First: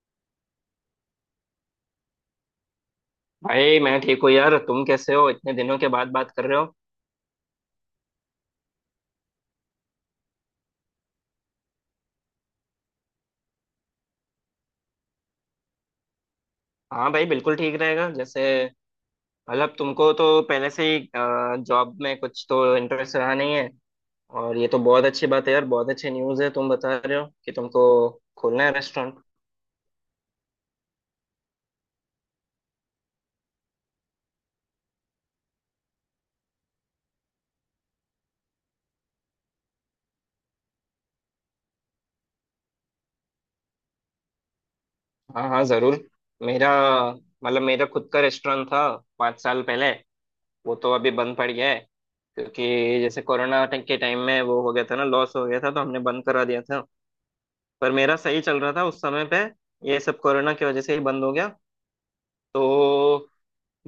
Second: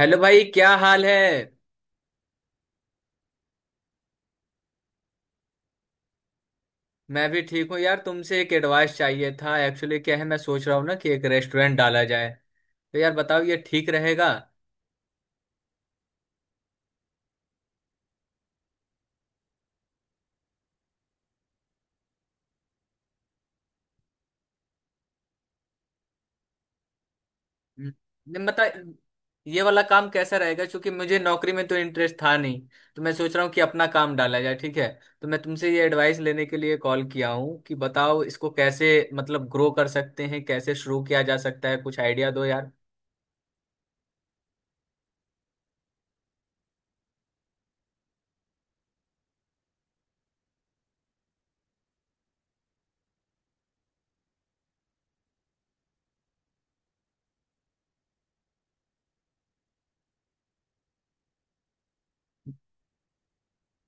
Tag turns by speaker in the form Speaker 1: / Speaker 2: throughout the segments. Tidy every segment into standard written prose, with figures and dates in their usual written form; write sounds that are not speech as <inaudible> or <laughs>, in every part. Speaker 1: Hello भाई, क्या हाल है।
Speaker 2: भाई मैं ठीक हूँ यार, तुम कैसे हो? इतने दिनों के बाद बात कर रहे हो।
Speaker 1: मैं भी ठीक हूँ यार। तुमसे एक एडवाइस चाहिए था। एक्चुअली क्या है, मैं सोच रहा हूँ ना कि एक रेस्टोरेंट डाला जाए। तो यार बताओ, ये ठीक रहेगा।
Speaker 2: हाँ भाई, बिल्कुल ठीक रहेगा। जैसे तुमको तो पहले से ही जॉब में कुछ तो इंटरेस्ट रहा नहीं है। और ये तो बहुत अच्छी बात है यार, बहुत अच्छी न्यूज़ है, तुम बता रहे हो कि तुमको
Speaker 1: हम्म, नहीं,
Speaker 2: खोलना है
Speaker 1: मतलब
Speaker 2: रेस्टोरेंट।
Speaker 1: ये वाला काम कैसा रहेगा, क्योंकि मुझे नौकरी में तो इंटरेस्ट था नहीं। तो मैं सोच रहा हूँ कि अपना काम डाला जाए, ठीक है। तो मैं तुमसे ये एडवाइस लेने के लिए कॉल किया हूँ कि बताओ, इसको कैसे मतलब ग्रो कर सकते हैं, कैसे शुरू किया जा सकता है, कुछ आइडिया दो यार।
Speaker 2: हाँ हाँ ज़रूर। मेरा मेरा खुद का रेस्टोरेंट था 5 साल पहले। वो तो अभी बंद पड़ गया है, क्योंकि जैसे कोरोना के टाइम में वो हो गया था ना, लॉस हो गया था तो हमने बंद करा दिया था। पर मेरा सही चल रहा था उस समय पे, ये सब कोरोना की वजह से ही बंद हो गया। तो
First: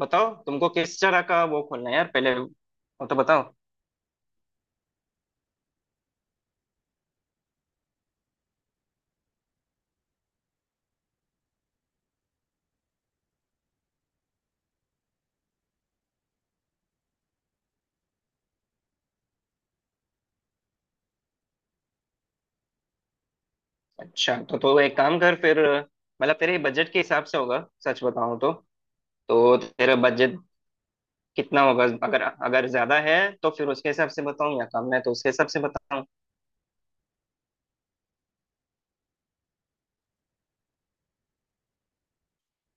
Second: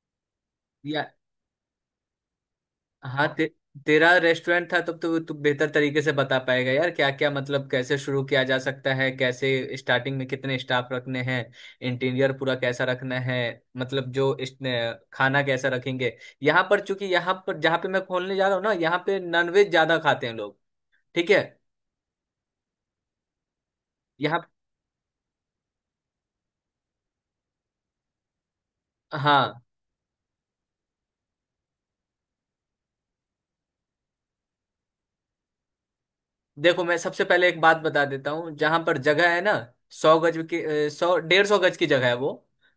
Speaker 2: बताओ तुमको किस
Speaker 1: या,
Speaker 2: तरह का वो खोलना है यार, पहले वो तो
Speaker 1: हाँ,
Speaker 2: बताओ।
Speaker 1: तेरा रेस्टोरेंट था तब तो तू बेहतर तरीके से बता पाएगा यार, क्या क्या मतलब कैसे शुरू किया जा सकता है, कैसे स्टार्टिंग में कितने स्टाफ रखने हैं, इंटीरियर पूरा कैसा रखना है, मतलब जो इस खाना कैसा रखेंगे। यहाँ पर चूंकि यहाँ पर जहाँ पे मैं खोलने जा रहा हूँ ना, यहाँ पे नॉनवेज ज्यादा खाते हैं लोग। ठीक है।
Speaker 2: अच्छा,
Speaker 1: यहाँ
Speaker 2: तो एक काम कर फिर। मतलब तेरे बजट के हिसाब से होगा सच बताऊं तो। तो
Speaker 1: हाँ,
Speaker 2: तेरा बजट कितना होगा? अगर अगर ज्यादा है तो फिर उसके हिसाब से बताऊं, या कम है तो उसके हिसाब से बताऊं।
Speaker 1: देखो मैं सबसे पहले एक बात बता देता हूँ। जहां पर जगह है ना, सौ गज की 100-150 गज की जगह है वो।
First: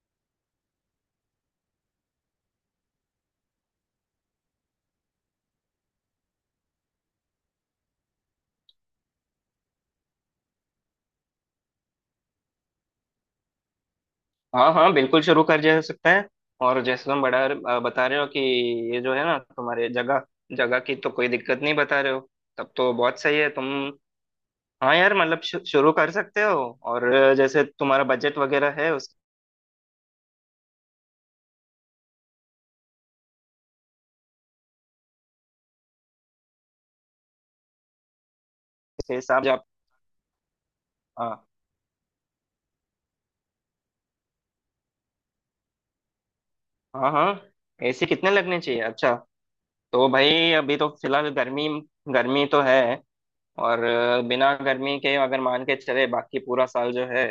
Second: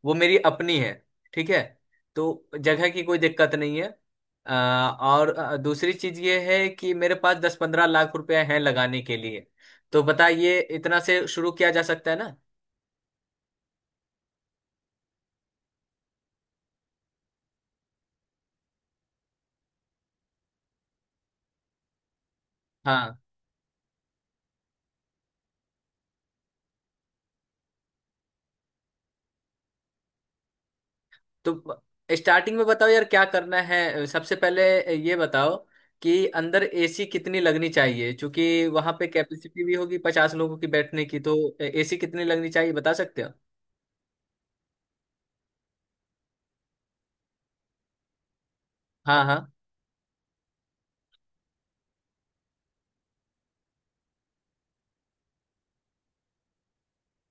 Speaker 1: वो मेरी अपनी है, ठीक है। तो जगह की कोई दिक्कत नहीं है। अ, और दूसरी चीज ये है कि मेरे पास 10-15 लाख रुपए हैं लगाने के लिए। तो बताइए, इतना से शुरू किया जा सकता है ना।
Speaker 2: हाँ हाँ बिल्कुल, शुरू कर जा सकता है। और जैसे तुम बड़ा बता रहे हो कि ये जो है ना तुम्हारे जगह, जगह की तो कोई दिक्कत नहीं बता रहे हो, तब तो
Speaker 1: हाँ।
Speaker 2: बहुत सही है तुम। हाँ यार, मतलब शुरू कर सकते हो। और जैसे तुम्हारा बजट वगैरह है उसके
Speaker 1: तो स्टार्टिंग में बताओ यार क्या करना है सबसे पहले। ये बताओ कि अंदर एसी कितनी लगनी चाहिए, क्योंकि वहां पे
Speaker 2: हिसाब से
Speaker 1: कैपेसिटी
Speaker 2: आप।
Speaker 1: भी होगी 50 लोगों की बैठने की, तो
Speaker 2: हाँ
Speaker 1: एसी कितनी लगनी चाहिए बता सकते हो।
Speaker 2: हाँ। हाँ, ऐसे कितने लगने चाहिए? अच्छा।
Speaker 1: हाँ हाँ।
Speaker 2: तो भाई अभी तो फिलहाल गर्मी गर्मी तो है। और बिना गर्मी के अगर मान के चले बाकी पूरा साल जो है,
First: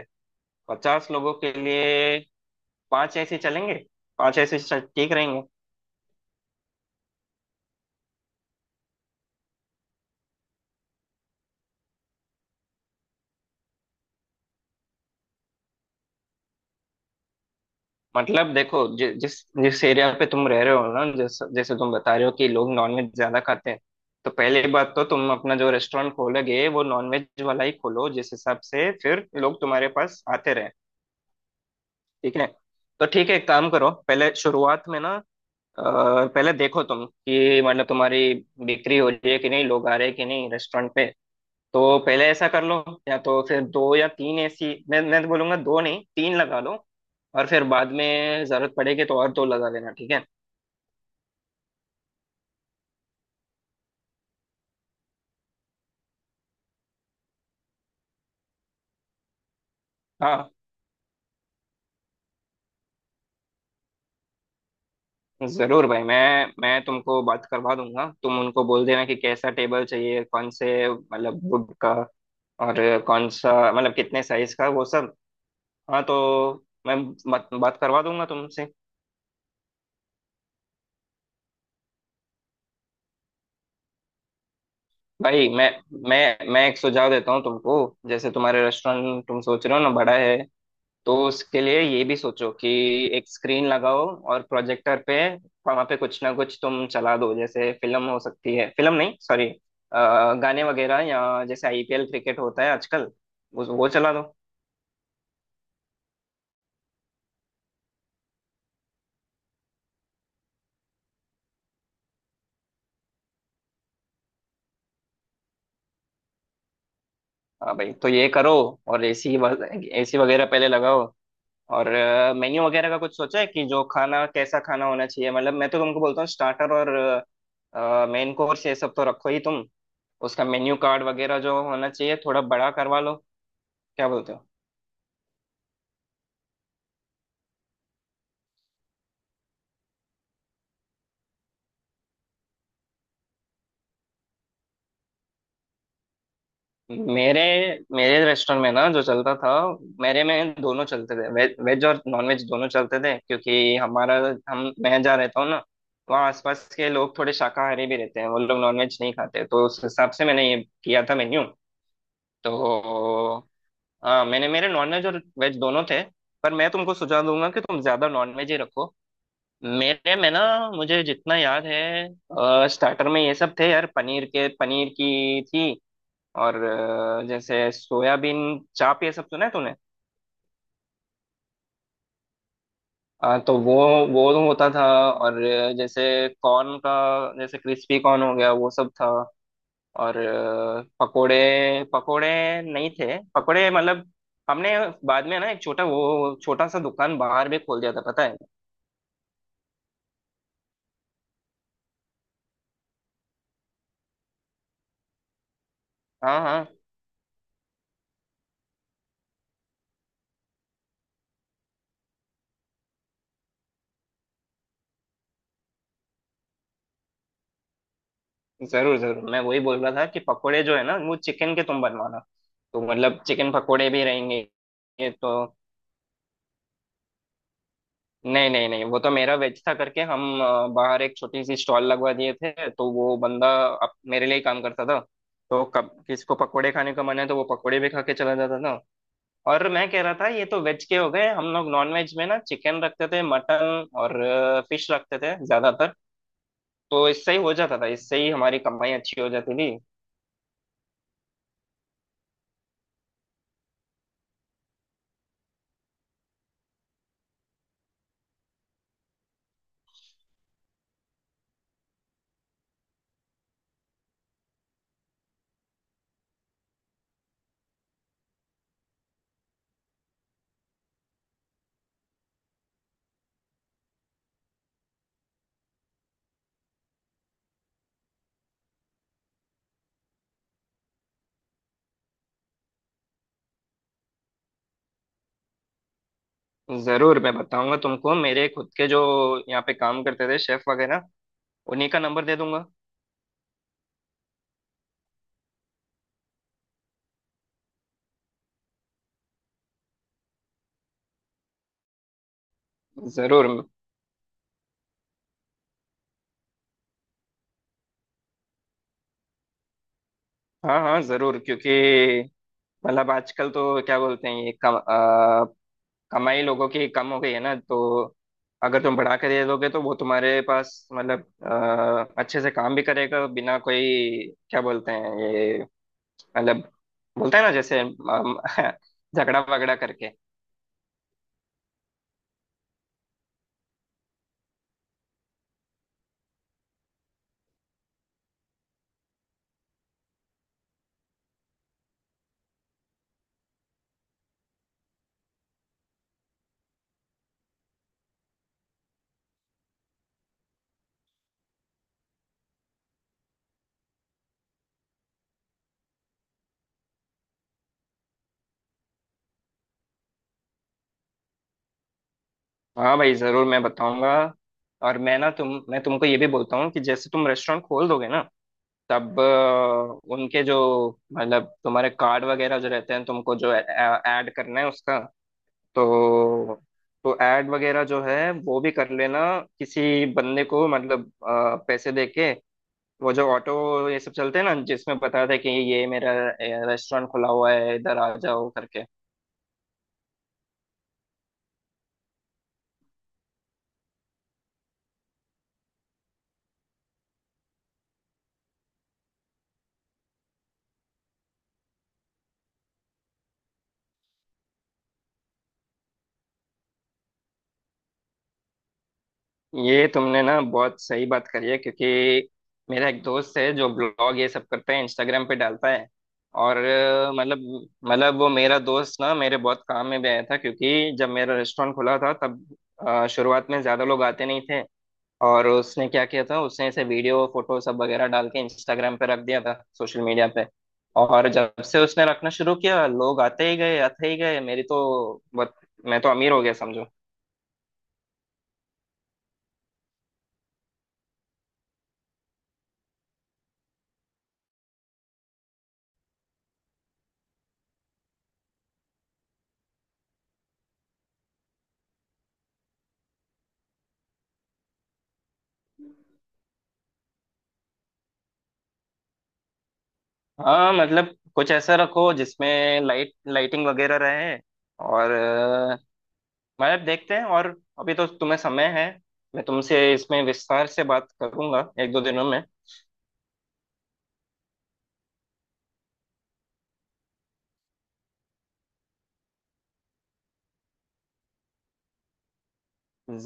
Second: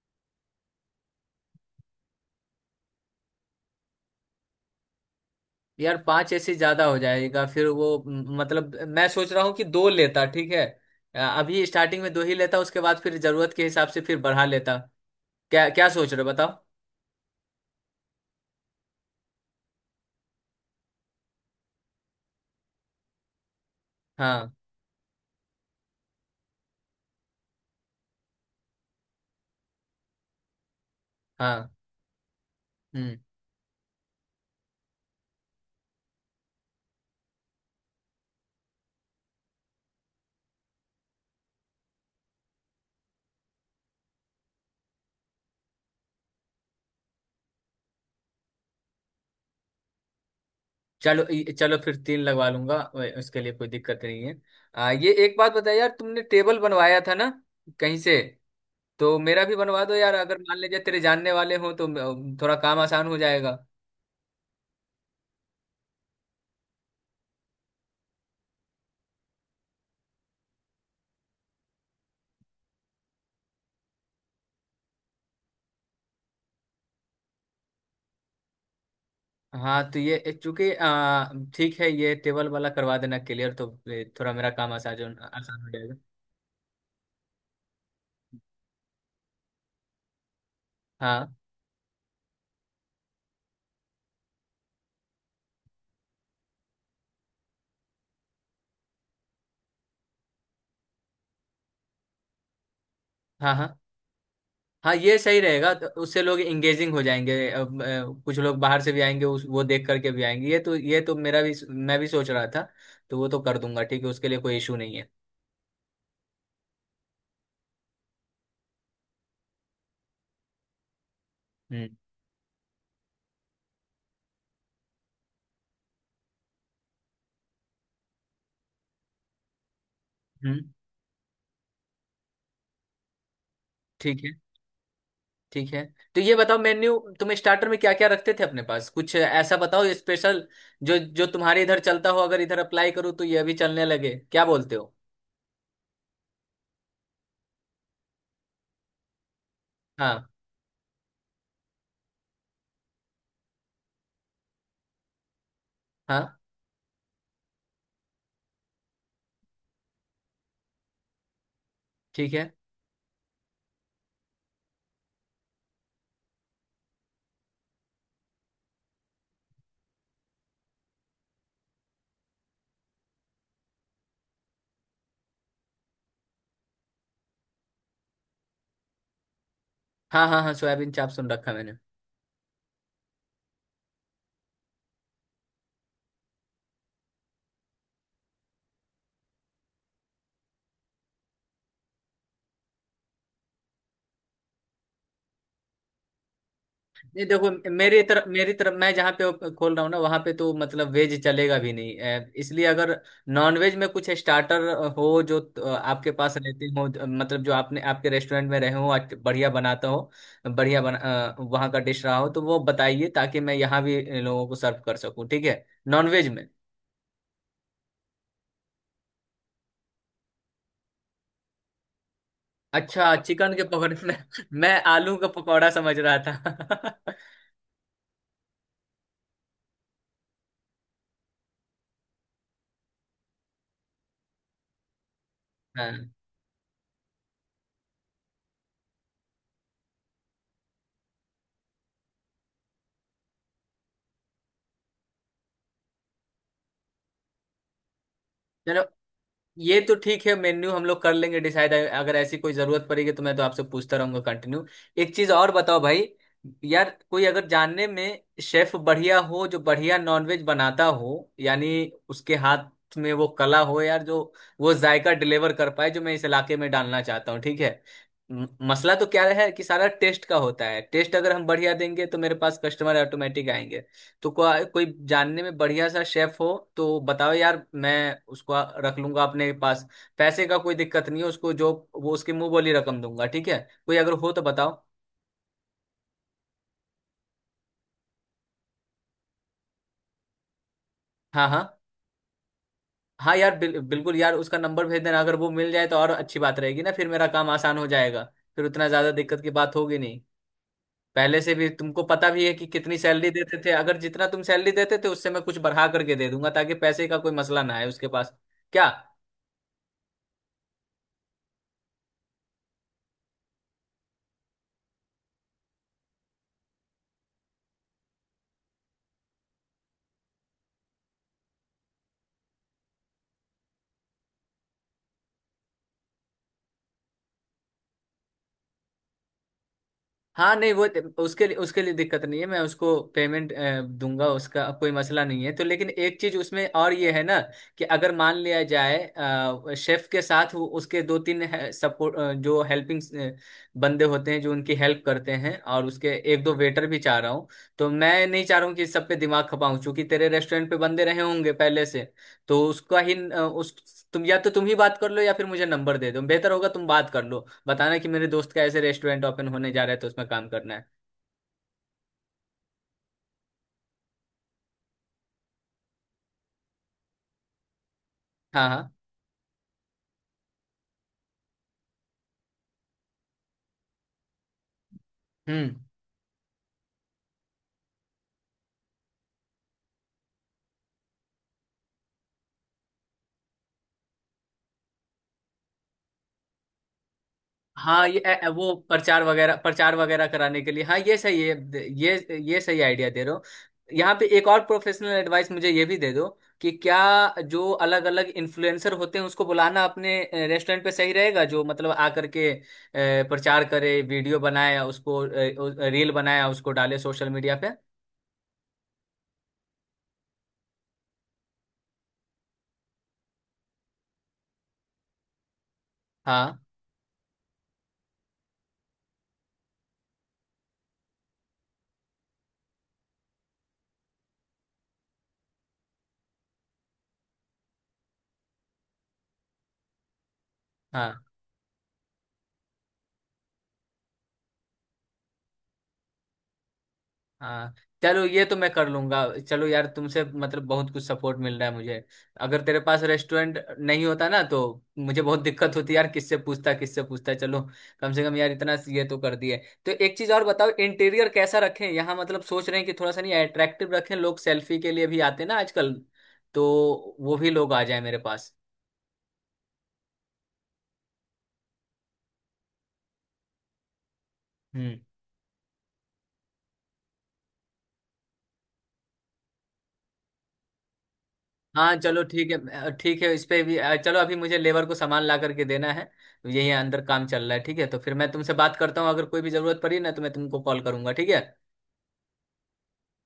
Speaker 2: 50 लोगों के लिए 5 ऐसे चलेंगे। ठीक रहेंगे।
Speaker 1: यार पांच एसी ज्यादा हो जाएगा, फिर वो मतलब मैं सोच रहा हूँ कि दो लेता, ठीक है। अभी स्टार्टिंग में दो ही लेता, उसके बाद फिर जरूरत के हिसाब से फिर बढ़ा लेता। क्या क्या सोच रहे हो बताओ।
Speaker 2: मतलब देखो, जिस जिस एरिया पे तुम रह रहे हो ना, जैसे जैसे तुम बता रहे हो कि लोग नॉनवेज ज्यादा खाते हैं, तो
Speaker 1: हाँ
Speaker 2: पहली बात तो तुम अपना जो रेस्टोरेंट खोलोगे वो नॉनवेज वाला ही खोलो, जिस हिसाब से फिर लोग तुम्हारे पास आते रहे।
Speaker 1: हाँ।
Speaker 2: ठीक है। तो
Speaker 1: हम्म।
Speaker 2: ठीक है, एक काम करो पहले शुरुआत में ना। अ, पहले देखो तुम कि मतलब तुम्हारी बिक्री हो रही है कि नहीं, लोग आ रहे हैं कि नहीं रेस्टोरेंट पे। तो पहले ऐसा कर लो, या तो फिर दो या तीन ऐसी मैं तो बोलूंगा, दो नहीं तीन लगा लो। और फिर बाद में जरूरत पड़ेगी तो और दो लगा लेना। ठीक है।
Speaker 1: चलो फिर तीन लगवा लूंगा, उसके लिए कोई दिक्कत नहीं है। ये एक बात बताया यार, तुमने टेबल बनवाया था ना कहीं से। तो मेरा भी बनवा दो यार, अगर
Speaker 2: हाँ
Speaker 1: मान लीजिए तेरे जानने वाले हों तो थोड़ा काम आसान हो जाएगा।
Speaker 2: जरूर भाई, मैं तुमको बात करवा दूंगा। तुम उनको बोल देना कि कैसा टेबल चाहिए, कौन से मतलब वुड का, और कौन सा मतलब कितने साइज का, वो सब। हाँ तो मैं बात बात करवा दूंगा तुमसे।
Speaker 1: हाँ। तो ये चूंकि ठीक है, ये टेबल वाला करवा देना, क्लियर। तो ये थोड़ा मेरा काम आसान
Speaker 2: भाई
Speaker 1: आसान हो जाएगा।
Speaker 2: मैं एक सुझाव देता हूँ तुमको। जैसे तुम्हारे रेस्टोरेंट तुम सोच रहे हो ना बड़ा है, तो
Speaker 1: हाँ
Speaker 2: उसके लिए ये भी सोचो कि एक स्क्रीन लगाओ, और प्रोजेक्टर पे वहां पे कुछ ना कुछ तुम चला दो, जैसे फिल्म हो सकती है, फिल्म नहीं सॉरी, गाने वगैरह, या जैसे आईपीएल क्रिकेट होता है आजकल,
Speaker 1: हाँ हाँ
Speaker 2: वो चला दो।
Speaker 1: हाँ, ये सही रहेगा, तो उससे लोग इंगेजिंग हो जाएंगे। अब, कुछ लोग बाहर से भी आएंगे, उस वो देख करके भी आएंगे। ये तो मेरा भी, मैं भी सोच रहा था। तो वो तो कर दूंगा, ठीक है, उसके लिए कोई इशू नहीं है।
Speaker 2: हाँ भाई तो ये करो। और एसी, एसी वगैरह पहले लगाओ।
Speaker 1: हम्म।
Speaker 2: और मेन्यू वगैरह का कुछ सोचा है कि जो खाना कैसा खाना होना चाहिए? मतलब मैं तो तुमको बोलता हूँ स्टार्टर और मेन कोर्स ये सब तो रखो ही तुम। उसका
Speaker 1: हम्म।
Speaker 2: मेन्यू कार्ड वगैरह जो होना चाहिए थोड़ा बड़ा करवा लो। क्या
Speaker 1: ठीक है।
Speaker 2: बोलते हो?
Speaker 1: ठीक है। तो ये बताओ, मेन्यू तुम स्टार्टर में क्या क्या रखते थे अपने पास, कुछ ऐसा बताओ स्पेशल, जो जो तुम्हारे इधर चलता हो। अगर इधर अप्लाई करूँ तो ये भी चलने लगे, क्या बोलते हो।
Speaker 2: मेरे मेरे रेस्टोरेंट में ना जो चलता था, मेरे
Speaker 1: हाँ
Speaker 2: में दोनों चलते थे, वेज वेज और नॉन वेज दोनों चलते थे। क्योंकि हमारा, हम मैं जहाँ रहता हूँ ना,
Speaker 1: हाँ।
Speaker 2: वहाँ आसपास के लोग थोड़े शाकाहारी भी रहते हैं, वो लोग नॉन वेज नहीं खाते, तो उस हिसाब से मैंने ये किया था मेन्यू।
Speaker 1: ठीक है।
Speaker 2: तो हाँ, मैंने मेरे नॉन वेज और वेज दोनों थे। पर मैं तुमको सुझाव दूंगा कि तुम ज्यादा नॉन वेज ही रखो। मेरे में ना, मुझे जितना याद है स्टार्टर में ये सब थे यार, पनीर की थी। और जैसे सोयाबीन चाप, ये सब सुना है तूने?
Speaker 1: हाँ हाँ हाँ, सोयाबीन चाप सुन रखा मैंने।
Speaker 2: तो वो होता था। और जैसे कॉर्न का, जैसे क्रिस्पी कॉर्न हो गया, वो सब था। और पकोड़े पकोड़े नहीं थे। पकोड़े मतलब, हमने बाद में ना एक छोटा सा दुकान
Speaker 1: नहीं,
Speaker 2: बाहर
Speaker 1: देखो
Speaker 2: भी खोल दिया था,
Speaker 1: मेरी
Speaker 2: पता
Speaker 1: तरफ,
Speaker 2: है?
Speaker 1: मेरी तरफ मैं जहाँ पे खोल रहा हूँ ना, वहाँ पे तो मतलब वेज चलेगा भी नहीं। इसलिए अगर नॉन वेज में कुछ स्टार्टर हो जो आपके पास
Speaker 2: हाँ
Speaker 1: रहते
Speaker 2: हाँ
Speaker 1: हो, मतलब जो आपने आपके रेस्टोरेंट में रहे हो, आज बढ़िया बनाता हो, बढ़िया बना वहाँ का डिश रहा हो, तो वो बताइए ताकि मैं यहाँ भी लोगों को सर्व कर सकूँ। ठीक है, नॉन वेज में।
Speaker 2: जरूर जरूर, मैं वही बोल रहा था कि पकोड़े जो है ना, वो चिकन के तुम बनवाना। तो
Speaker 1: अच्छा,
Speaker 2: मतलब चिकन
Speaker 1: चिकन के
Speaker 2: पकोड़े
Speaker 1: पकौड़े
Speaker 2: भी
Speaker 1: में।
Speaker 2: रहेंगे।
Speaker 1: <laughs> मैं आलू का
Speaker 2: तो
Speaker 1: पकौड़ा समझ रहा था। <laughs>
Speaker 2: नहीं नहीं नहीं, वो तो मेरा वेज था करके, हम बाहर एक छोटी सी स्टॉल लगवा दिए थे, तो वो बंदा मेरे लिए ही काम करता था। तो कब
Speaker 1: हाँ
Speaker 2: किसको पकोड़े खाने का मन है तो वो पकोड़े भी खा के चला जाता था। और मैं कह रहा था ये तो वेज के हो गए, हम लोग नॉन वेज में ना चिकन रखते थे, मटन और फिश रखते थे ज्यादातर। तो इससे ही हो जाता था, इससे ही हमारी
Speaker 1: चलो,
Speaker 2: कमाई अच्छी हो जाती थी।
Speaker 1: ये तो ठीक है, मेन्यू हम लोग कर लेंगे डिसाइड। अगर ऐसी कोई जरूरत पड़ेगी तो मैं तो आपसे पूछता रहूंगा कंटिन्यू। एक चीज और बताओ भाई, यार कोई अगर जानने में शेफ बढ़िया हो, जो बढ़िया नॉनवेज बनाता हो, यानी उसके हाथ में वो कला हो यार, जो वो जायका डिलीवर कर पाए जो मैं इस इलाके में डालना चाहता हूँ, ठीक है। मसला तो क्या है कि सारा टेस्ट का होता है। टेस्ट अगर हम बढ़िया देंगे तो मेरे पास कस्टमर ऑटोमेटिक आएंगे। तो कोई जानने में बढ़िया सा शेफ हो तो बताओ यार, मैं उसको रख लूंगा अपने पास। पैसे का कोई दिक्कत नहीं है उसको, जो वो उसके मुंह बोली रकम दूंगा, ठीक है। कोई अगर हो तो बताओ।
Speaker 2: जरूर मैं बताऊंगा तुमको, मेरे खुद के जो यहाँ पे काम करते थे शेफ वगैरह,
Speaker 1: हाँ हाँ।
Speaker 2: उन्हीं का नंबर दे दूंगा।
Speaker 1: हाँ यार, बिल्कुल यार, उसका नंबर भेज देना, अगर वो मिल जाए तो और अच्छी बात रहेगी ना, फिर मेरा काम आसान हो जाएगा, फिर उतना ज्यादा दिक्कत की बात होगी नहीं। पहले से भी तुमको पता भी है कि कितनी सैलरी
Speaker 2: जरूर।
Speaker 1: देते थे, अगर जितना तुम सैलरी देते थे उससे मैं कुछ बढ़ा करके दे दूंगा ताकि पैसे का कोई मसला ना आए उसके पास। क्या।
Speaker 2: हाँ हाँ जरूर, क्योंकि मतलब आजकल तो क्या बोलते हैं ये कमाई लोगों की कम हो गई है ना। तो अगर तुम बढ़ा के दे दोगे, तो वो तुम्हारे पास मतलब अच्छे से काम भी करेगा, बिना कोई, क्या बोलते हैं ये, मतलब बोलते हैं ना जैसे <laughs> झगड़ा वगड़ा करके।
Speaker 1: हाँ नहीं वो, उसके लिए, उसके लिए दिक्कत नहीं है, मैं उसको पेमेंट दूंगा, उसका कोई मसला नहीं है तो। लेकिन एक चीज उसमें और ये है ना, कि अगर मान लिया जाए शेफ के साथ वो उसके दो तीन सपोर्ट, जो हेल्पिंग बंदे होते हैं जो उनकी हेल्प करते हैं, और उसके एक दो वेटर भी चाह रहा हूँ। तो मैं नहीं चाह रहा हूँ कि सब पे दिमाग खपाऊं क्योंकि तेरे रेस्टोरेंट पे बंदे रहे होंगे पहले से। तो उसका ही उस तुम या तो तुम ही बात कर लो, या फिर मुझे नंबर दे दो। बेहतर होगा तुम बात कर लो, बताना कि मेरे दोस्त का ऐसे रेस्टोरेंट ओपन होने जा रहा है, तो उसमें काम करना है।
Speaker 2: हाँ भाई जरूर मैं बताऊंगा। और मैं तुमको ये भी बोलता हूँ कि जैसे तुम रेस्टोरेंट खोल दोगे ना,
Speaker 1: हाँ हाँ।
Speaker 2: तब उनके जो, मतलब तुम्हारे कार्ड वगैरह जो रहते हैं, तुमको जो ऐड करना है उसका,
Speaker 1: हम्म।
Speaker 2: तो तो ऐड वगैरह जो है वो भी कर लेना। किसी बंदे को मतलब पैसे देके, वो जो ऑटो ये सब चलते हैं ना, जिसमें बताते हैं कि ये मेरा रेस्टोरेंट खुला हुआ है, इधर
Speaker 1: हाँ,
Speaker 2: आ
Speaker 1: ये
Speaker 2: जाओ
Speaker 1: वो
Speaker 2: करके।
Speaker 1: प्रचार वगैरह, प्रचार वगैरह कराने के लिए, हाँ ये सही है। ये सही आइडिया दे रहे हो। यहाँ पे एक और प्रोफेशनल एडवाइस मुझे ये भी दे दो, कि क्या जो अलग अलग इन्फ्लुएंसर होते हैं उसको बुलाना अपने रेस्टोरेंट पे सही रहेगा, जो मतलब आकर के प्रचार करे, वीडियो बनाए, उसको रील बनाए, उसको डाले सोशल मीडिया पे।
Speaker 2: ये तुमने ना बहुत सही बात करी है, क्योंकि मेरा एक दोस्त है जो ब्लॉग ये सब करता है, इंस्टाग्राम पे डालता है। और
Speaker 1: हाँ
Speaker 2: मतलब वो मेरा दोस्त ना मेरे बहुत काम में भी आया था, क्योंकि जब मेरा रेस्टोरेंट खुला था तब शुरुआत में ज़्यादा लोग आते नहीं थे। और उसने क्या किया था, उसने ऐसे वीडियो फोटो सब वगैरह डाल के इंस्टाग्राम पे रख दिया था, सोशल मीडिया पे।
Speaker 1: हाँ
Speaker 2: और जब से उसने रखना शुरू किया, लोग आते ही गए, आते ही गए, मेरी तो बहुत, मैं तो अमीर हो गया समझो।
Speaker 1: हाँ। चलो ये तो मैं कर लूंगा। चलो यार, तुमसे मतलब बहुत कुछ सपोर्ट मिल रहा है मुझे, अगर तेरे पास रेस्टोरेंट नहीं होता ना तो मुझे बहुत दिक्कत होती यार। किससे पूछता, किससे पूछता। चलो, कम से कम यार इतना ये तो कर दिए। तो एक चीज और बताओ, इंटीरियर कैसा रखें यहाँ, मतलब सोच रहे हैं कि थोड़ा सा नहीं अट्रैक्टिव रखें, लोग सेल्फी के लिए भी आते हैं ना आजकल, तो वो भी लोग आ जाए मेरे पास।
Speaker 2: हाँ मतलब कुछ ऐसा रखो जिसमें लाइट, लाइटिंग वगैरह रहे।
Speaker 1: हम्म।
Speaker 2: और मतलब देखते हैं। और अभी तो तुम्हें समय है, मैं तुमसे इसमें विस्तार से बात करूंगा एक
Speaker 1: हाँ
Speaker 2: दो
Speaker 1: चलो
Speaker 2: दिनों में।
Speaker 1: ठीक है। ठीक है इस पे भी। चलो अभी मुझे लेबर को सामान ला करके देना है, यही अंदर काम चल रहा है, ठीक है। तो फिर मैं तुमसे बात करता हूँ, अगर कोई भी जरूरत पड़ी ना तो मैं तुमको कॉल करूंगा, ठीक है।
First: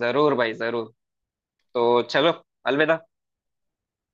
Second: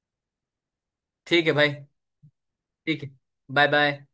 Speaker 2: जरूर भाई जरूर।
Speaker 1: ठीक है भाई।
Speaker 2: तो चलो,
Speaker 1: ठीक
Speaker 2: अलविदा।
Speaker 1: है। Bye bye.